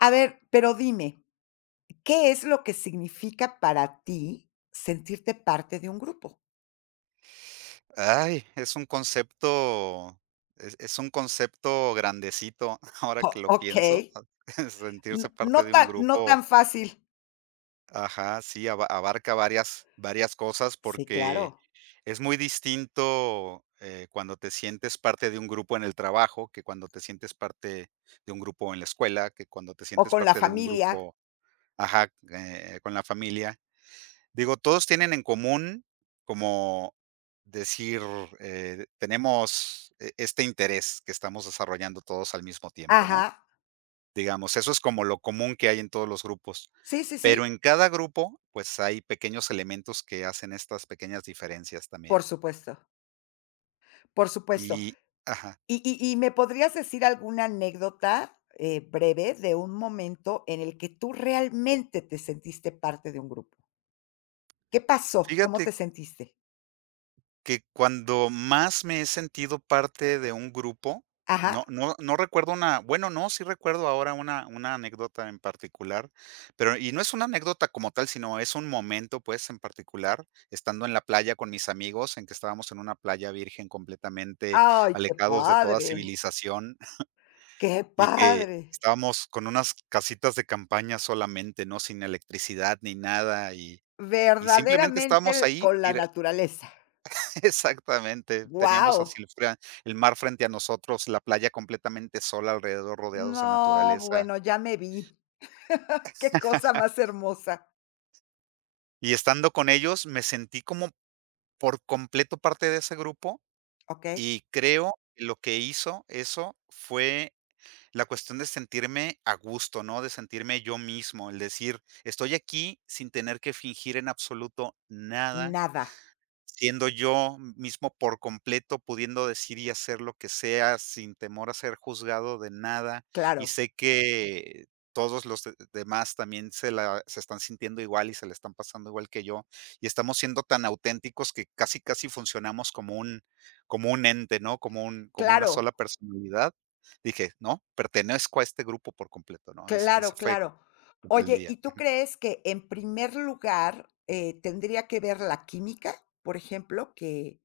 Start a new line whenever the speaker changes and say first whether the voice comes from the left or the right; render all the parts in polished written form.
left: A ver, pero dime, ¿qué es lo que significa para ti sentirte parte de un grupo?
right: Ay, es un concepto grandecito, ahora
left: O
right: que lo
left: Okey,
right: pienso.
left: no
right: Sentirse
left: no
right: parte de un
left: tan no tan
right: grupo.
left: fácil.
right: Ajá, sí, abarca varias cosas,
left: Sí,
right: porque
left: claro.
right: es muy distinto, cuando te sientes parte de un grupo en el trabajo, que cuando te sientes parte de un grupo en la escuela, que cuando te
left: O
right: sientes
left: con la
right: parte de un
left: familia.
right: grupo. Ajá, con la familia. Digo, todos tienen en común como decir, tenemos este interés que estamos desarrollando todos al mismo tiempo, ¿no?
left: Ajá.
right: Digamos, eso es como lo común que hay en todos los grupos,
left: Sí, sí, sí,
right: pero en cada grupo, pues, hay pequeños elementos que hacen estas pequeñas diferencias también.
left: por supuesto, por supuesto.
right: Y ajá.
left: ¿Y me podrías decir alguna anécdota, breve de un momento en el que tú realmente te sentiste parte de un grupo? ¿Qué pasó? ¿Cómo
right: Fíjate
left: te sentiste?
right: que cuando más me he sentido parte de un grupo,
left: Ajá.
right: no recuerdo una, bueno, no, sí recuerdo ahora una anécdota en particular, pero no es una anécdota como tal, sino es un momento, pues, en particular, estando en la playa con mis amigos, en que estábamos en una playa virgen completamente
left: Ay, qué
right: alejados de toda
left: padre,
right: civilización
left: qué
right: y que
left: padre.
right: estábamos con unas casitas de campaña solamente, ¿no? Sin electricidad ni nada, y simplemente estábamos
left: Verdaderamente
right: ahí.
left: con la naturaleza.
right: Exactamente, teníamos así
left: Wow.
right: el mar frente a nosotros, la playa completamente sola alrededor, rodeados de
left: No,
right: naturaleza.
left: bueno, ya me vi. Qué cosa más hermosa.
right: Y estando con ellos, me sentí como por completo parte de ese grupo,
left: ¿Ok?
right: y creo que lo que hizo eso fue la cuestión de sentirme a gusto, ¿no? De sentirme yo mismo, el decir: "Estoy aquí sin tener que fingir en absoluto nada".
left: Nada.
right: Siendo yo mismo por completo, pudiendo decir y hacer lo que sea sin temor a ser juzgado de nada, y
left: Claro,
right: sé que todos los de demás también se están sintiendo igual y se la están pasando igual que yo, y estamos siendo tan auténticos que casi, casi funcionamos como un ente, ¿no? Como una
left: claro,
right: sola personalidad. Dije: "No, pertenezco a este grupo por completo", ¿no? Ese
left: claro,
right: fue
left: claro.
right: como el
left: Oye,
right: día.
left: ¿y tú crees que en primer lugar, tendría que ver la química, por ejemplo, que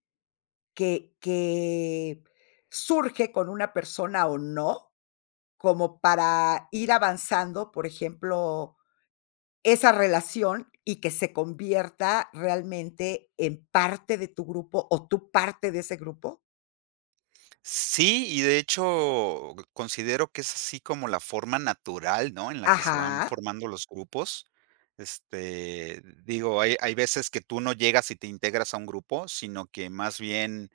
left: que que surge con una persona o no, como para ir avanzando, por ejemplo, esa relación y que se convierta realmente en parte de tu grupo o tú parte de ese grupo?
right: Sí, y de hecho, considero que es así como la forma natural, ¿no?, en la que se van
left: Ajá,
right: formando los grupos. Este, digo, hay veces que tú no llegas y te integras a un grupo, sino que más bien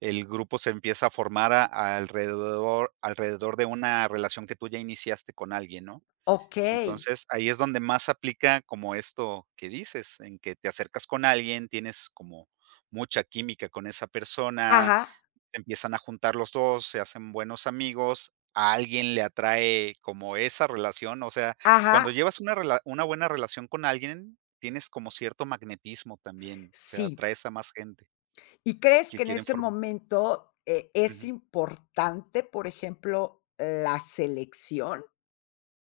right: el grupo se empieza a formar a alrededor alrededor de una relación que tú ya iniciaste con alguien, ¿no?
left: okey.
right: Entonces, ahí es donde más aplica como esto que dices, en que te acercas con alguien, tienes como mucha química con esa persona,
left: Ajá,
right: empiezan a juntar los 2, se hacen buenos amigos, a alguien le atrae como esa relación, o sea,
left: ajá,
right: cuando llevas una buena relación con alguien, tienes como cierto magnetismo también, o sea,
left: sí.
right: atraes a más gente
left: ¿Y crees
right: que
left: que en
right: quieren
left: ese
right: formar.
left: momento, es
right: Ujú.
left: importante, por ejemplo, la selección?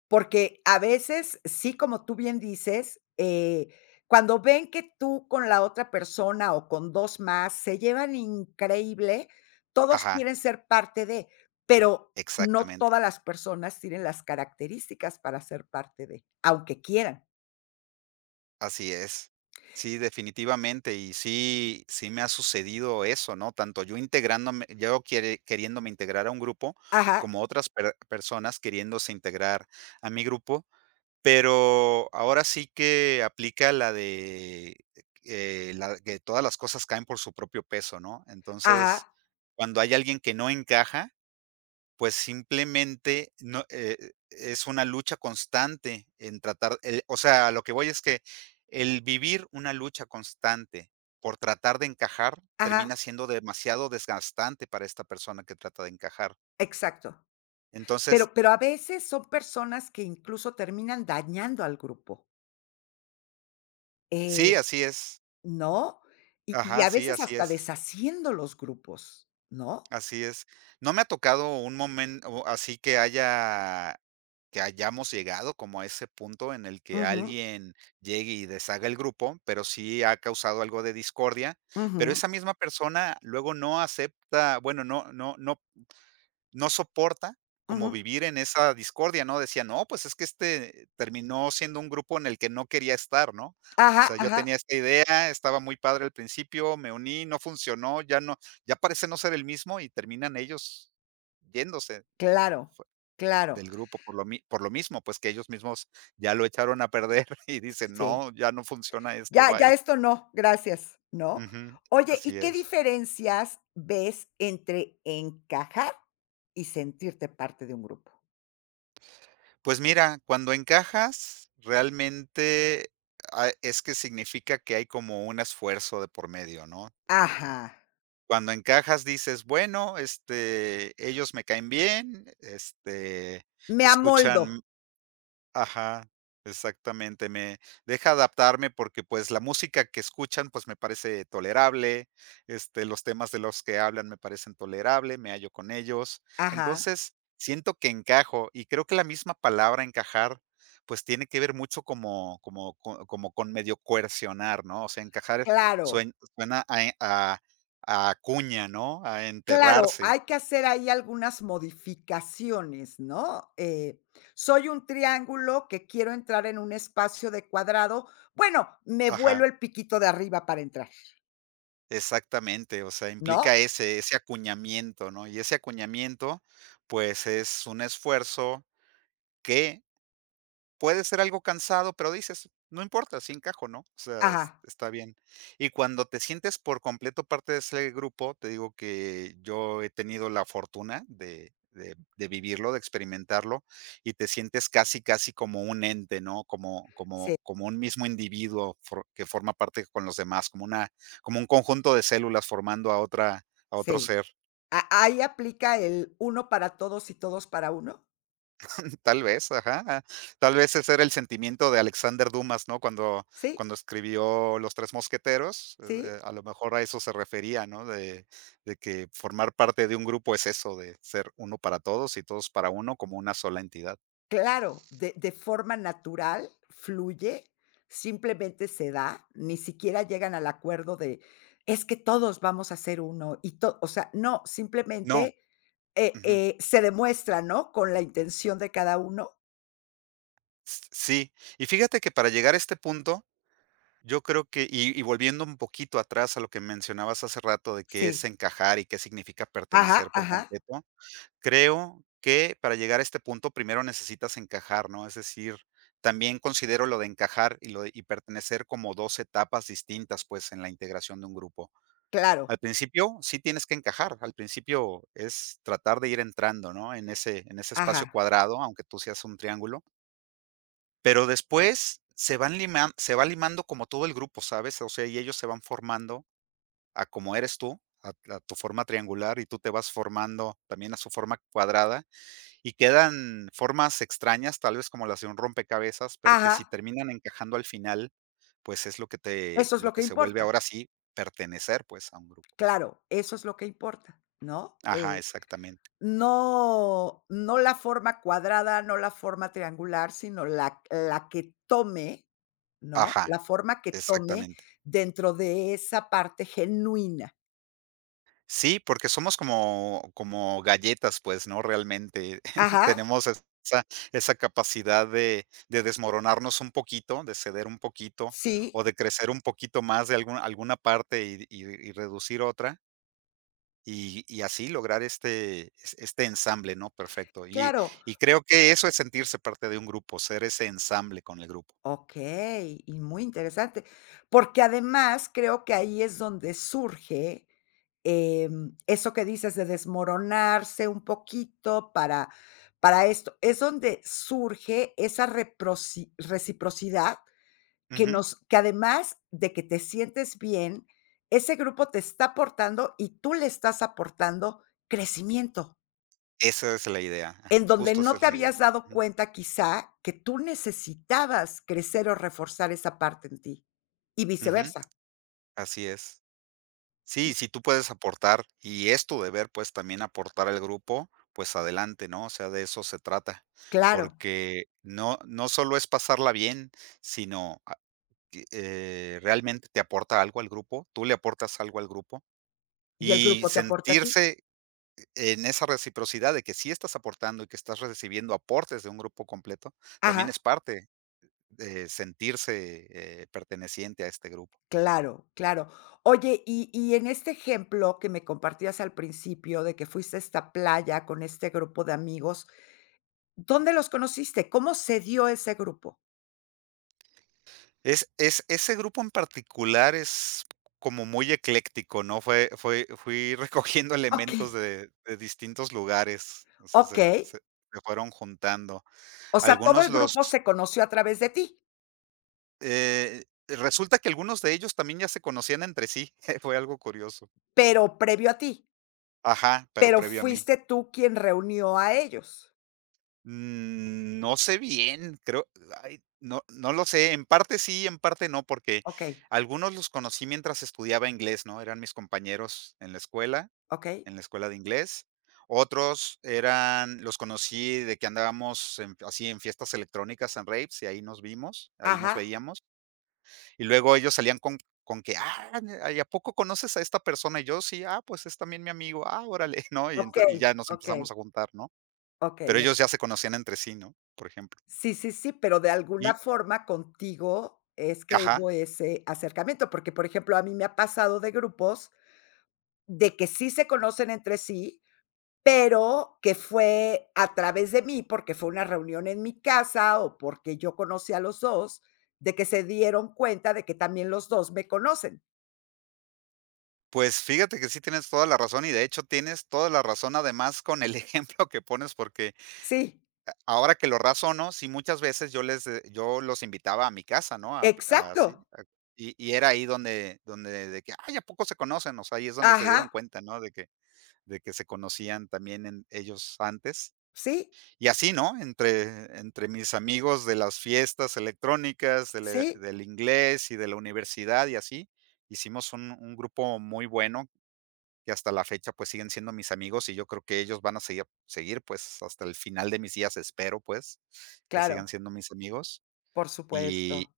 left: Porque a veces, sí, como tú bien dices, cuando ven que tú con la otra persona o con 2 más se llevan increíble, todos
right: Ajá,
left: quieren ser parte de, pero no
right: exactamente,
left: todas las personas tienen las características para ser parte de, aunque quieran.
right: así es. Sí, definitivamente, y sí me ha sucedido eso, ¿no? Tanto yo integrándome yo quiere queriéndome integrar a un grupo,
left: Ajá,
right: como otras personas queriéndose integrar a mi grupo. Pero ahora sí que aplica la de, la que todas las cosas caen por su propio peso, ¿no?
left: ajá,
right: Entonces, cuando hay alguien que no encaja, pues simplemente no, es una lucha constante en tratar, el o sea, a lo que voy es que el vivir una lucha constante por tratar de encajar termina
left: ajá,
right: siendo demasiado desgastante para esta persona que trata de encajar.
left: exacto. Pero
right: Entonces,
left: a veces son personas que incluso terminan dañando al grupo,
right: sí,
left: eh,
right: así es.
left: ¿no? Y
right: Ajá,
left: a
right: sí,
left: veces
right: así
left: hasta
right: es.
left: deshaciendo los grupos, ¿no?
right: Así es. No me ha tocado un momento así que hayamos llegado como a ese punto en el que
left: Ujú,
right: alguien llegue y deshaga el grupo, pero sí ha causado algo de discordia, pero
left: ujú,
right: esa misma persona luego no acepta, bueno, no soporta como
left: ujú.
right: vivir en esa discordia, ¿no? Decía: "No, pues es que este terminó siendo un grupo en el que no quería estar", ¿no? O
left: Ajá,
right: sea, yo
left: ajá,
right: tenía esta idea, estaba muy padre al principio, me uní, no funcionó, ya parece no ser el mismo y terminan ellos yéndose,
left: claro, claro,
right: del grupo por lo mismo, pues que ellos mismos ya lo echaron a perder y dicen:
left: sí.
right: "No, ya no funciona esto,
left: Ya
right: bye".
left: ya esto no, gracias, ¿no?
right: Ujú,
left: Oye, ¿y
right: así
left: qué
right: es.
left: diferencias ves entre encajar y sentirte parte de un grupo?
right: Pues mira, cuando encajas, realmente, es que significa que hay como un esfuerzo de por medio, ¿no?
left: Ajá,
right: Cuando encajas dices: "Bueno, este, ellos me caen bien, este,
left: me amoldo,
right: escuchan". Ajá, exactamente, me deja adaptarme porque, pues, la música que escuchan, pues, me parece tolerable, este, los temas de los que hablan me parecen tolerable, me hallo con ellos.
left: ajá,
right: Entonces, siento que encajo, y creo que la misma palabra encajar, pues, tiene que ver mucho como como co como con medio coercionar, ¿no? O sea, encajar
left: claro,
right: suena a cuña, ¿no? A
left: claro,
right: enterrarse.
left: hay que hacer ahí algunas modificaciones, ¿no? Soy un triángulo que quiero entrar en un espacio de cuadrado, bueno, me
right: Ajá.
left: vuelo el piquito de arriba para entrar.
right: Exactamente, o sea,
left: ¿No?
right: implica ese acuñamiento, ¿no? Y ese acuñamiento, pues, es un esfuerzo que puede ser algo cansado, pero dices: "No importa, sí encajo", ¿no? O sea, es
left: Ajá,
right: está bien. Y cuando te sientes por completo parte de ese grupo, te digo que yo he tenido la fortuna de vivirlo, de experimentarlo, y te sientes casi, casi como un ente, ¿no? Como
left: sí,
right: como como un mismo individuo for que forma parte con los demás, como un conjunto de células formando a otro
left: sí.
right: ser.
left: ¿A ¿ahí aplica el uno para todos y todos para uno?
right: Tal vez, ajá. Tal vez ese era el sentimiento de Alexander Dumas, ¿no? Cuando,
left: Sí,
right: cuando escribió Los Tres Mosqueteros,
left: sí,
right: a lo mejor a eso se refería, ¿no? De que formar parte de un grupo es eso, de ser uno para todos y todos para uno como una sola entidad.
left: claro, de forma natural, fluye, simplemente se da, ni siquiera llegan al acuerdo de: "Es que todos vamos a ser uno", y todo, o sea, no,
right: No.
left: simplemente,
right: Ujú.
left: se demuestra, ¿no?, con la intención de cada uno.
right: Sí. Y fíjate que para llegar a este punto, yo creo que, y volviendo un poquito atrás a lo que mencionabas hace rato de qué
left: Sí.
right: es encajar y qué significa
left: Ajá,
right: pertenecer por
left: ajá,
right: completo, creo que para llegar a este punto primero necesitas encajar, ¿no? Es decir, también considero lo de encajar y lo de pertenecer como 2 etapas distintas, pues, en la integración de un grupo. Al
left: claro,
right: principio sí tienes que encajar, al principio es tratar de ir entrando, ¿no? En ese espacio
left: ajá,
right: cuadrado, aunque tú seas un triángulo, pero después se va limando como todo el grupo, ¿sabes? O sea, y ellos se van formando a como eres tú, a tu forma triangular y tú te vas formando también a su forma cuadrada y quedan formas extrañas, tal vez como las de un rompecabezas, pero que si
left: ajá,
right: terminan encajando al final, pues es lo que te
left: eso es
right: lo
left: lo
right: que
left: que
right: se vuelve
left: importa.
right: ahora sí pertenecer, pues, a un grupo.
left: Claro, eso es lo que importa, ¿no?
right: Ajá, exactamente.
left: No la forma cuadrada, no la forma triangular, sino la que tome, ¿no?
right: Ajá,
left: La forma que tome
right: exactamente.
left: dentro de esa parte genuina.
right: Sí, porque somos como galletas, pues, ¿no? Realmente
left: Ajá,
right: tenemos esa capacidad de desmoronarnos un poquito, de ceder un poquito
left: sí,
right: o de crecer un poquito más de algún alguna parte y y reducir otra. Y así lograr este es este ensamble, ¿no? Perfecto. Y
left: claro.
right: y creo que eso es sentirse parte de un grupo, ser ese ensamble con el grupo.
left: Okey, y muy interesante, porque además creo que ahí es donde surge, eso que dices de desmoronarse un poquito para esto, es donde surge esa reproci reciprocidad que
right: Ujú.
left: nos, que además de que te sientes bien, ese grupo te está aportando y tú le estás aportando crecimiento.
right: Esa es la idea, ajá,
left: En donde
right: justo esa
left: no
right: es
left: te
right: la idea.
left: habías dado
right: Ujú,
left: cuenta, quizá, que tú necesitabas crecer o reforzar esa parte en ti, y
right: ujú,
left: viceversa,
right: así es. Sí, si tú puedes aportar, y es tu deber, pues, también aportar al grupo, pues adelante, ¿no? O sea, de eso se trata,
left: claro,
right: porque no solo es pasarla bien, sino a que, realmente te aporta algo al grupo, tú le aportas algo al grupo,
left: y el
right: y
left: grupo te aporta a ti.
right: sentirse en esa reciprocidad de que sí estás aportando y que estás recibiendo aportes de un grupo completo,
left: Ajá,
right: también es parte de sentirse, perteneciente a este grupo.
left: claro, claro. Oye, y en este ejemplo que me compartías al principio de que fuiste a esta playa con este grupo de amigos, ¿dónde los conociste? ¿Cómo se dio ese grupo?
right: Es ese grupo en particular es como muy ecléctico, ¿no? Fue fue fui recogiendo
left: Okey,
right: elementos de distintos lugares, o sea, se
left: okey.
right: se se fueron juntando.
left: O sea, todo
right: Algunos
left: el grupo
right: los,
left: se conoció a través de ti,
right: Resulta que algunos de ellos también ya se conocían entre sí, fue algo curioso.
left: pero previo a ti,
right: Ajá, pero
left: pero
right: previo a mí.
left: fuiste tú quien reunió a ellos.
right: Mm, no sé bien, creo, ay, no lo sé, en parte sí, en parte no, porque
left: Okey,
right: algunos los conocí mientras estudiaba inglés, ¿no? Eran mis compañeros
left: okey.
right: en la escuela de inglés. Otros eran los conocí de que andábamos en así en fiestas electrónicas, en raves, y ahí nos vimos, ahí nos
left: Ajá,
right: veíamos. Y luego ellos salían con que: "Ah, ¿y a poco conoces a esta persona?" Y yo: "Sí, ah, pues es también mi amigo, ah, órale", ¿no? Y ento
left: okey,
right: y ya nos
left: okey,
right: empezamos a juntar, ¿no?
left: okey,
right: Pero ellos
left: okey.
right: ya se conocían entre sí, ¿no? Por ejemplo.
left: Sí, sí, sí, pero de
right: Y
left: alguna forma contigo es que
right: ajá,
left: hubo ese acercamiento, porque, por ejemplo, a mí me ha pasado de grupos de que sí se conocen entre sí, pero que fue a través de mí, porque fue una reunión en mi casa o porque yo conocí a los dos, de que se dieron cuenta de que también los 2 me conocen.
right: pues fíjate que sí tienes toda la razón, y de hecho tienes toda la razón, además, con el ejemplo que pones, porque
left: Sí,
right: ahora que lo razono, sí, muchas veces yo los invitaba a mi casa, ¿no? A- así,
left: exacto.
right: a y era ahí donde de que: "Ay, ¿a poco se conocen?". O sea, ahí es donde se
left: Ajá,
right: dieron cuenta, ¿no? De que se conocían también en ellos antes.
left: sí,
right: Y así, ¿no? Entre mis amigos de las fiestas electrónicas, de la
left: sí,
right: del inglés y de la universidad y así, hicimos un grupo muy bueno que hasta la fecha, pues, siguen siendo mis amigos, y yo creo que ellos van a seguir pues, hasta el final de mis días, espero, pues, que sigan
left: claro,
right: siendo mis amigos.
left: por
right: Y
left: supuesto.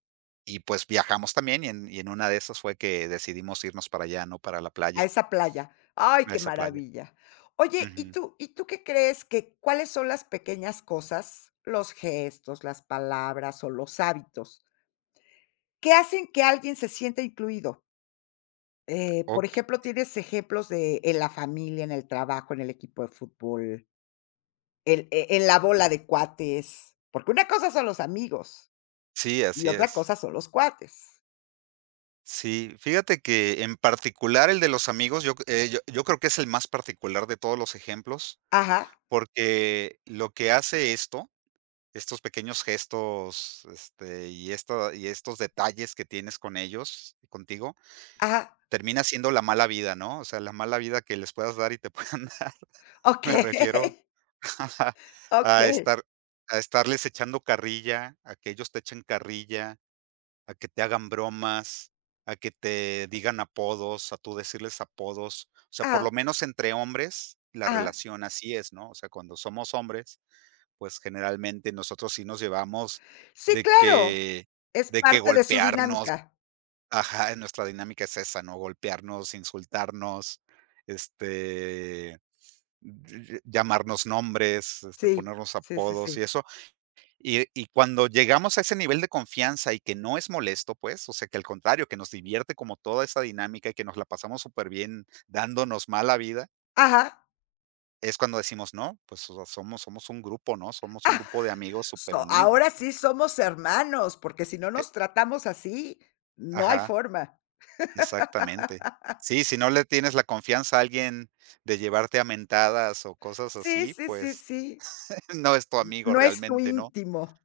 right: y, pues, viajamos también, y en una de esas fue que decidimos irnos para allá, ¿no? Para la
left: A
right: playa,
left: esa playa. Ay,
right: a
left: qué
right: esa playa.
left: maravilla. Oye, ¿y
right: Ujú.
left: tú y tú qué crees que cuáles son las pequeñas cosas, los gestos, las palabras o los hábitos que hacen que alguien se sienta incluido? Por
right: Ok,
left: ejemplo, ¿tienes ejemplos de en la familia, en el trabajo, en el equipo de fútbol, en en la bola de cuates? Porque una cosa son los amigos
right: sí,
left: y
right: así
left: otra
right: es.
left: cosa son los cuates.
right: Sí, fíjate que en particular el de los amigos, yo creo que es el más particular de todos los ejemplos,
left: Ajá,
right: porque lo que hace esto, estos pequeños gestos, este, y estos detalles que tienes con ellos, contigo,
left: ajá.
right: termina siendo la mala vida, ¿no? O sea, la mala vida que les puedas dar y te puedan dar. Me
left: Okey,
right: refiero a
left: okey.
right: estar a estarles echando carrilla, a que ellos te echen carrilla, a que te hagan bromas, a que te digan apodos, a tú decirles apodos. O sea, por lo
left: Ajá,
right: menos entre hombres, la
left: ajá.
right: relación así es, ¿no? O sea, cuando somos hombres pues, generalmente nosotros sí nos llevamos
left: Sí,
right: de
left: claro,
right: que
left: es parte de su
right: golpearnos.
left: dinámica.
right: Ajá, nuestra dinámica es esa, ¿no? Golpearnos, insultarnos, este, ll llamarnos nombres, este,
left: Sí,
right: ponernos
left: sí, sí,
right: apodos y
left: sí.
right: eso. Y cuando llegamos a ese nivel de confianza y que no es molesto, pues, o sea, que al contrario, que nos divierte como toda esa dinámica y que nos la pasamos súper bien dándonos mala vida,
left: Ajá.
right: es cuando decimos: "No, pues, o sea, somos un grupo, ¿no? Somos un grupo de amigos súper
left: So
right: unido".
left: ahora sí somos hermanos, porque si no nos tratamos así, no hay
right: Ajá,
left: forma.
right: exactamente. Sí, si no le tienes la confianza a alguien de llevarte a mentadas o cosas
left: Sí,
right: así,
left: sí, sí,
right: pues
left: sí.
right: no es tu amigo
left: No es tu
right: realmente, ¿no?
left: íntimo.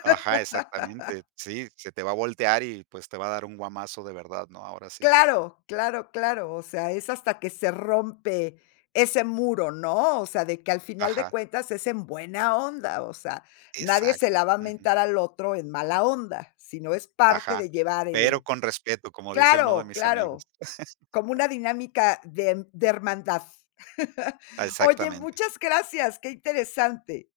right: Ajá, exactamente. Sí, se te va a voltear y pues te va a dar un guamazo de verdad, ¿no? Ahora sí.
left: Claro, claro, claro. O sea, es hasta que se rompe ese muro, ¿no? O sea, de que al final de
right: Ajá,
left: cuentas es en buena onda, o sea, nadie se
right: exacto.
left: la va a
right: Ujú.
left: mentar al otro en mala onda, sino es parte
right: Ajá.
left: de llevar
right: Pero
left: el
right: con respeto, como dice uno de
left: claro,
right: mis
left: claro.
right: amigos.
left: Como una dinámica de hermandad. Oye,
right: Exactamente.
left: muchas gracias, qué interesante.